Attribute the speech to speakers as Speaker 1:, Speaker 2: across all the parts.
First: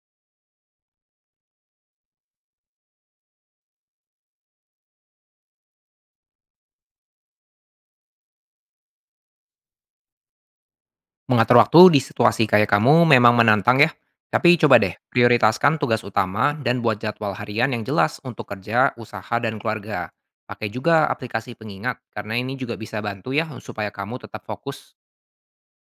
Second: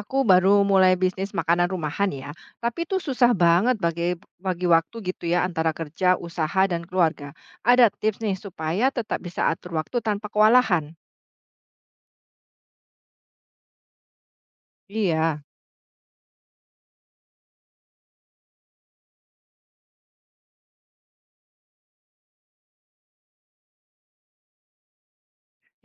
Speaker 1: Aku baru mulai bisnis makanan rumahan ya, tapi itu susah banget bagi bagi waktu gitu ya antara kerja, usaha dan keluarga. Ada tips nih supaya tetap bisa atur waktu tanpa kewalahan.
Speaker 2: Mengatur waktu di situasi kayak kamu memang menantang ya, tapi coba deh
Speaker 1: Iya,
Speaker 2: prioritaskan tugas utama dan buat jadwal harian yang jelas untuk kerja, usaha, dan keluarga. Pakai juga aplikasi pengingat, karena ini juga bisa bantu ya supaya kamu tetap fokus.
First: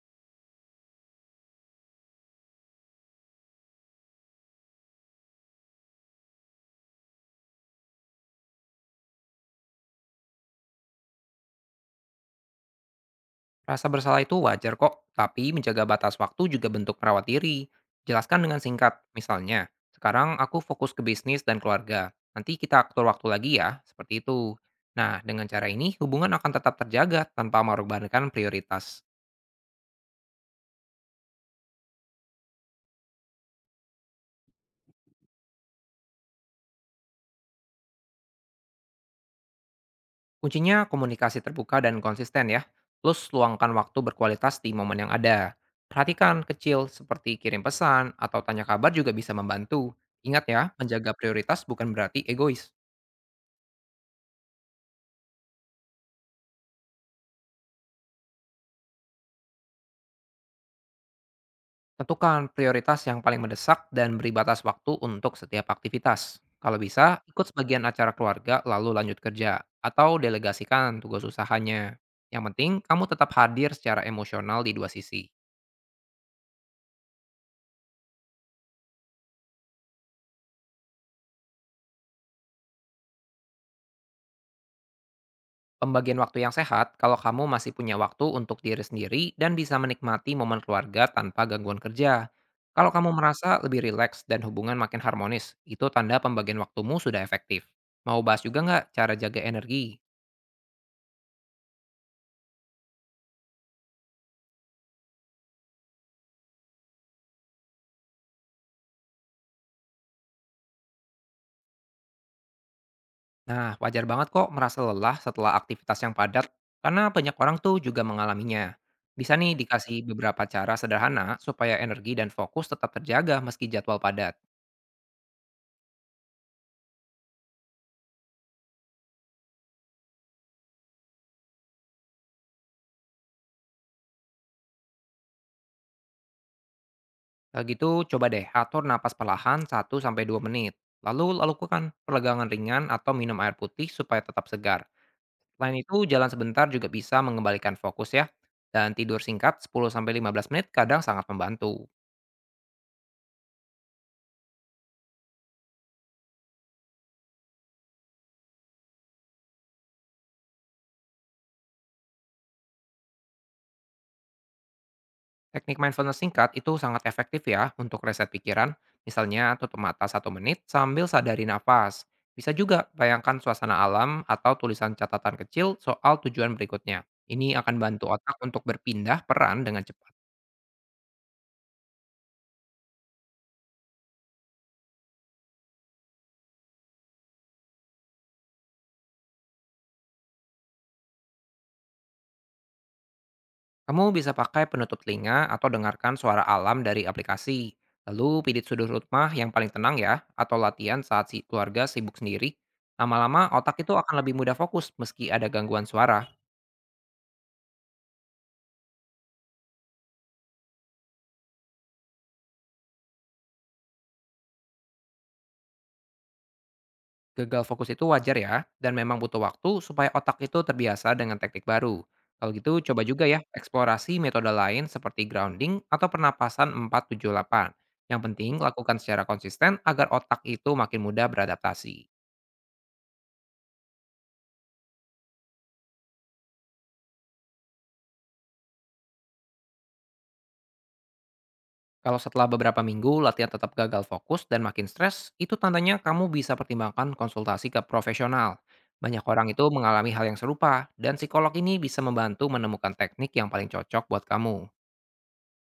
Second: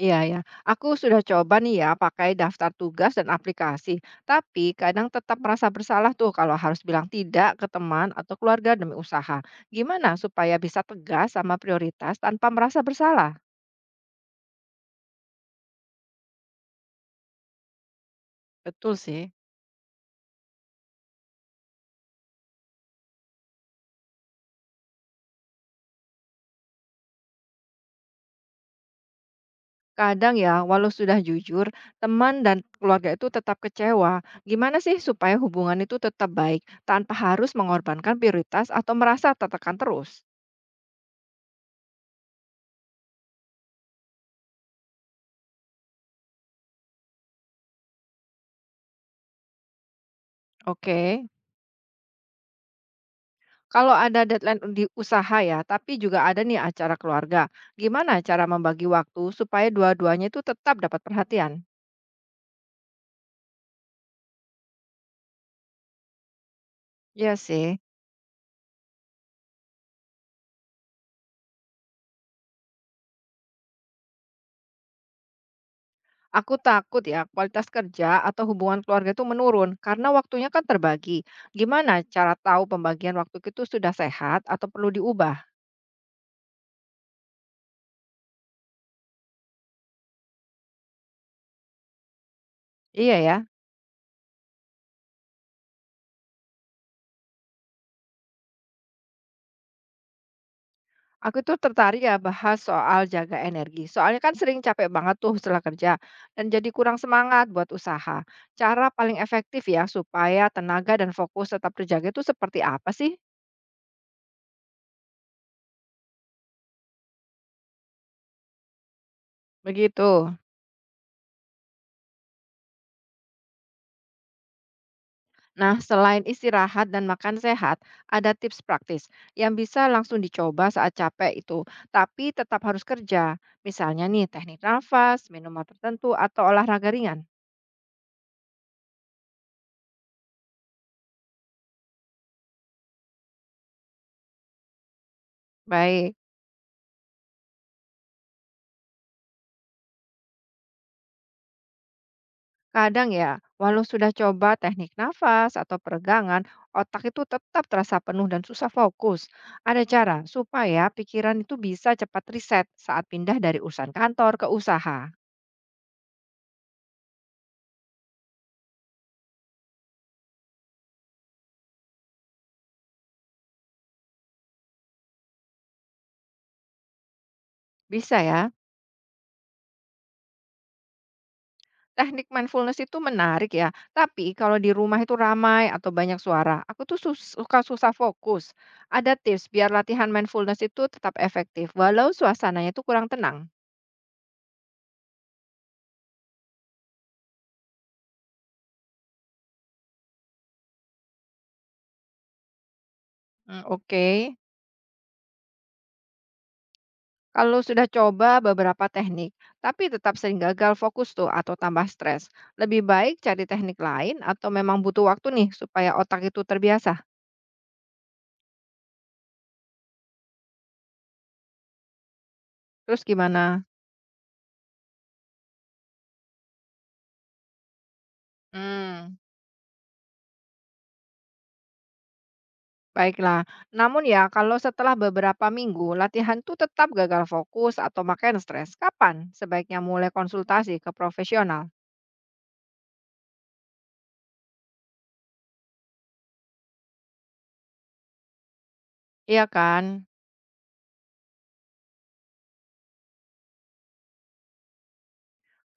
Speaker 1: iya ya. Aku sudah coba nih ya pakai daftar tugas dan aplikasi, tapi kadang tetap merasa bersalah tuh kalau harus bilang tidak ke teman atau keluarga demi usaha. Gimana supaya bisa tegas sama prioritas tanpa merasa bersalah?
Speaker 2: Rasa bersalah itu wajar kok, tapi menjaga batas waktu juga bentuk perawat diri. Jelaskan dengan singkat,
Speaker 1: Betul sih.
Speaker 2: misalnya, sekarang aku fokus ke bisnis dan keluarga, nanti kita atur waktu lagi ya, seperti itu. Nah, dengan cara ini hubungan akan tetap terjaga tanpa mengorbankan prioritas.
Speaker 1: Kadang ya, walau sudah jujur, teman dan keluarga itu tetap kecewa. Gimana sih supaya hubungan itu tetap baik tanpa harus mengorbankan prioritas atau merasa tertekan terus?
Speaker 2: Kuncinya komunikasi terbuka dan konsisten ya, plus luangkan waktu berkualitas di momen yang ada. Perhatikan kecil seperti kirim pesan atau tanya kabar juga bisa membantu. Ingat ya, menjaga
Speaker 1: Oke.
Speaker 2: prioritas bukan berarti egois.
Speaker 1: Kalau ada deadline di usaha ya, tapi juga ada nih acara keluarga. Gimana cara membagi waktu supaya dua-duanya itu tetap dapat perhatian?
Speaker 2: Tentukan prioritas yang paling mendesak dan beri batas waktu untuk setiap aktivitas. Kalau bisa,
Speaker 1: Iya
Speaker 2: ikut
Speaker 1: sih.
Speaker 2: sebagian acara keluarga lalu lanjut kerja atau delegasikan tugas usahanya. Yang penting, kamu tetap hadir secara emosional di dua sisi.
Speaker 1: Aku takut ya kualitas kerja atau hubungan keluarga itu menurun karena waktunya kan terbagi. Gimana cara tahu pembagian waktu itu sudah sehat atau perlu diubah?
Speaker 2: Pembagian waktu yang sehat kalau kamu masih punya waktu untuk diri sendiri dan bisa menikmati momen keluarga tanpa gangguan kerja. Kalau kamu
Speaker 1: Iya ya,
Speaker 2: merasa lebih rileks dan hubungan makin harmonis, itu tanda pembagian waktumu sudah efektif. Mau bahas juga nggak cara jaga energi?
Speaker 1: aku tuh tertarik ya bahas soal jaga energi. Soalnya kan sering capek banget tuh setelah kerja dan jadi kurang semangat buat usaha. Cara paling efektif ya supaya tenaga dan fokus tetap terjaga itu seperti apa sih?
Speaker 2: Nah, wajar banget kok merasa lelah setelah aktivitas yang padat, karena banyak orang tuh juga mengalaminya. Bisa nih dikasih
Speaker 1: Begitu.
Speaker 2: beberapa cara sederhana supaya energi dan fokus tetap terjaga meski jadwal padat.
Speaker 1: Nah, selain istirahat dan makan sehat, ada tips praktis yang bisa langsung dicoba saat capek itu, tapi tetap harus kerja. Misalnya nih, teknik nafas, minuman tertentu, atau olahraga ringan.
Speaker 2: Kalau gitu, coba deh atur napas perlahan satu sampai dua menit. Lalu lakukan peregangan ringan atau minum air putih supaya tetap segar. Selain itu,
Speaker 1: Baik.
Speaker 2: jalan sebentar juga bisa mengembalikan fokus ya. Dan tidur singkat 10 sampai 15 menit kadang sangat membantu.
Speaker 1: Kadang ya, walau sudah coba teknik nafas atau peregangan, otak itu tetap terasa penuh dan susah fokus. Ada cara supaya pikiran itu bisa cepat reset saat pindah dari urusan kantor ke usaha.
Speaker 2: Teknik mindfulness singkat itu sangat efektif ya untuk reset pikiran. Misalnya tutup mata satu menit sambil sadari nafas. Bisa juga bayangkan suasana alam atau tulisan catatan kecil soal tujuan berikutnya. Ini akan bantu
Speaker 1: Bisa
Speaker 2: otak
Speaker 1: ya.
Speaker 2: untuk berpindah peran dengan cepat.
Speaker 1: Teknik mindfulness itu menarik ya, tapi kalau di rumah itu ramai atau banyak suara, aku tuh suka susah fokus. Ada tips biar latihan mindfulness itu tetap efektif, walau suasananya itu kurang tenang.
Speaker 2: Kamu bisa pakai penutup telinga atau dengarkan suara alam dari aplikasi. Lalu pidit sudut rumah yang paling tenang ya, atau latihan saat si keluarga sibuk sendiri. Lama-lama
Speaker 1: Hmm,
Speaker 2: otak itu
Speaker 1: oke.
Speaker 2: akan lebih mudah fokus meski ada gangguan suara.
Speaker 1: Kalau sudah coba beberapa teknik, tapi tetap sering gagal fokus tuh atau tambah stres, lebih baik cari teknik lain atau memang butuh waktu nih supaya otak itu terbiasa.
Speaker 2: Gagal fokus itu wajar ya, dan memang butuh waktu supaya otak itu terbiasa dengan teknik baru. Kalau gitu coba
Speaker 1: Terus
Speaker 2: juga ya
Speaker 1: gimana?
Speaker 2: eksplorasi metode lain seperti grounding atau pernapasan 478. Yang penting lakukan
Speaker 1: Hmm,
Speaker 2: secara konsisten agar otak itu makin mudah beradaptasi.
Speaker 1: baiklah. Namun ya, kalau setelah beberapa minggu latihan tuh tetap gagal fokus atau makin stres, kapan sebaiknya mulai konsultasi ke profesional?
Speaker 2: Kalau setelah beberapa minggu latihan tetap gagal fokus dan makin stres, itu tandanya kamu bisa pertimbangkan konsultasi ke profesional. Banyak
Speaker 1: Iya
Speaker 2: orang itu
Speaker 1: kan?
Speaker 2: mengalami hal yang serupa, dan psikolog ini bisa membantu menemukan teknik yang paling cocok buat kamu.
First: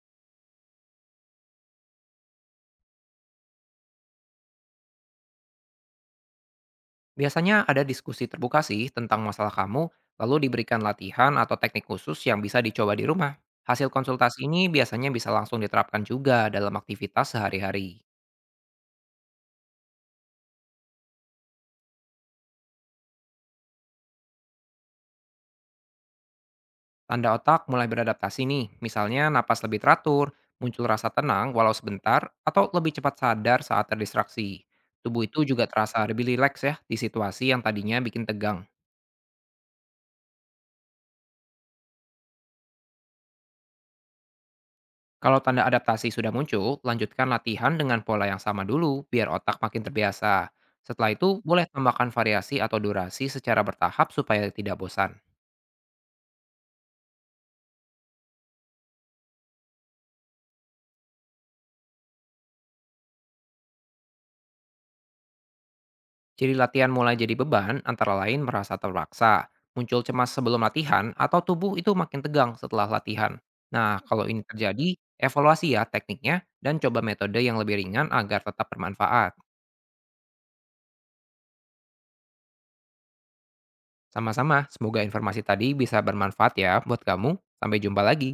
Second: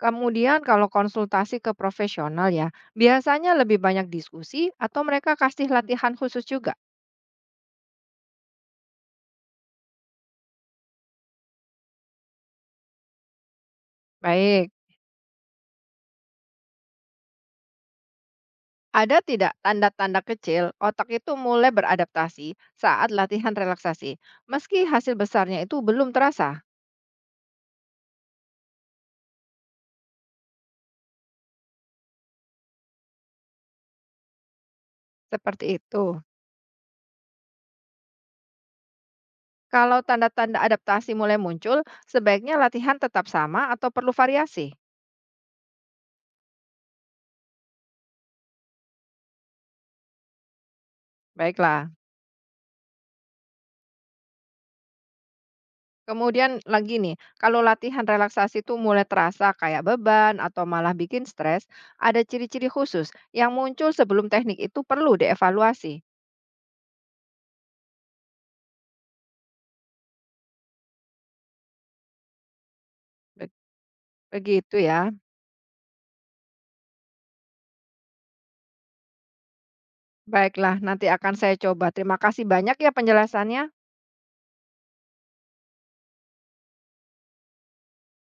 Speaker 1: Kemudian kalau konsultasi ke profesional ya, biasanya lebih banyak diskusi atau mereka kasih latihan khusus juga.
Speaker 2: Biasanya ada diskusi terbuka sih tentang masalah kamu, lalu diberikan latihan atau teknik khusus yang bisa dicoba di rumah. Hasil konsultasi ini
Speaker 1: Baik.
Speaker 2: biasanya bisa langsung diterapkan juga dalam aktivitas sehari-hari.
Speaker 1: Ada tidak tanda-tanda kecil otak itu mulai beradaptasi saat latihan relaksasi, meski hasil besarnya itu belum terasa?
Speaker 2: Tanda otak mulai beradaptasi nih, misalnya napas lebih teratur, muncul rasa tenang walau sebentar, atau lebih cepat sadar saat terdistraksi. Tubuh itu juga
Speaker 1: Seperti itu.
Speaker 2: terasa lebih rileks ya di situasi yang tadinya bikin tegang.
Speaker 1: Kalau tanda-tanda adaptasi mulai muncul, sebaiknya latihan tetap sama atau perlu variasi?
Speaker 2: Kalau tanda adaptasi sudah muncul, lanjutkan latihan dengan pola yang sama dulu biar otak makin terbiasa. Setelah itu, boleh
Speaker 1: Baiklah.
Speaker 2: tambahkan variasi atau durasi secara bertahap supaya tidak bosan.
Speaker 1: Kemudian lagi nih, kalau latihan relaksasi itu mulai terasa kayak beban atau malah bikin stres, ada ciri-ciri khusus yang muncul sebelum teknik itu perlu dievaluasi.
Speaker 2: Ciri latihan mulai jadi beban antara lain merasa terpaksa, muncul cemas sebelum latihan, atau tubuh itu makin tegang setelah latihan.
Speaker 1: Be-
Speaker 2: Nah, kalau ini
Speaker 1: Begitu
Speaker 2: terjadi,
Speaker 1: ya.
Speaker 2: evaluasi ya tekniknya dan coba metode yang lebih ringan agar tetap bermanfaat.
Speaker 1: Baiklah, nanti akan saya coba. Terima kasih banyak ya penjelasannya.
Speaker 2: Sama-sama, semoga informasi tadi bisa bermanfaat ya buat kamu. Sampai jumpa lagi.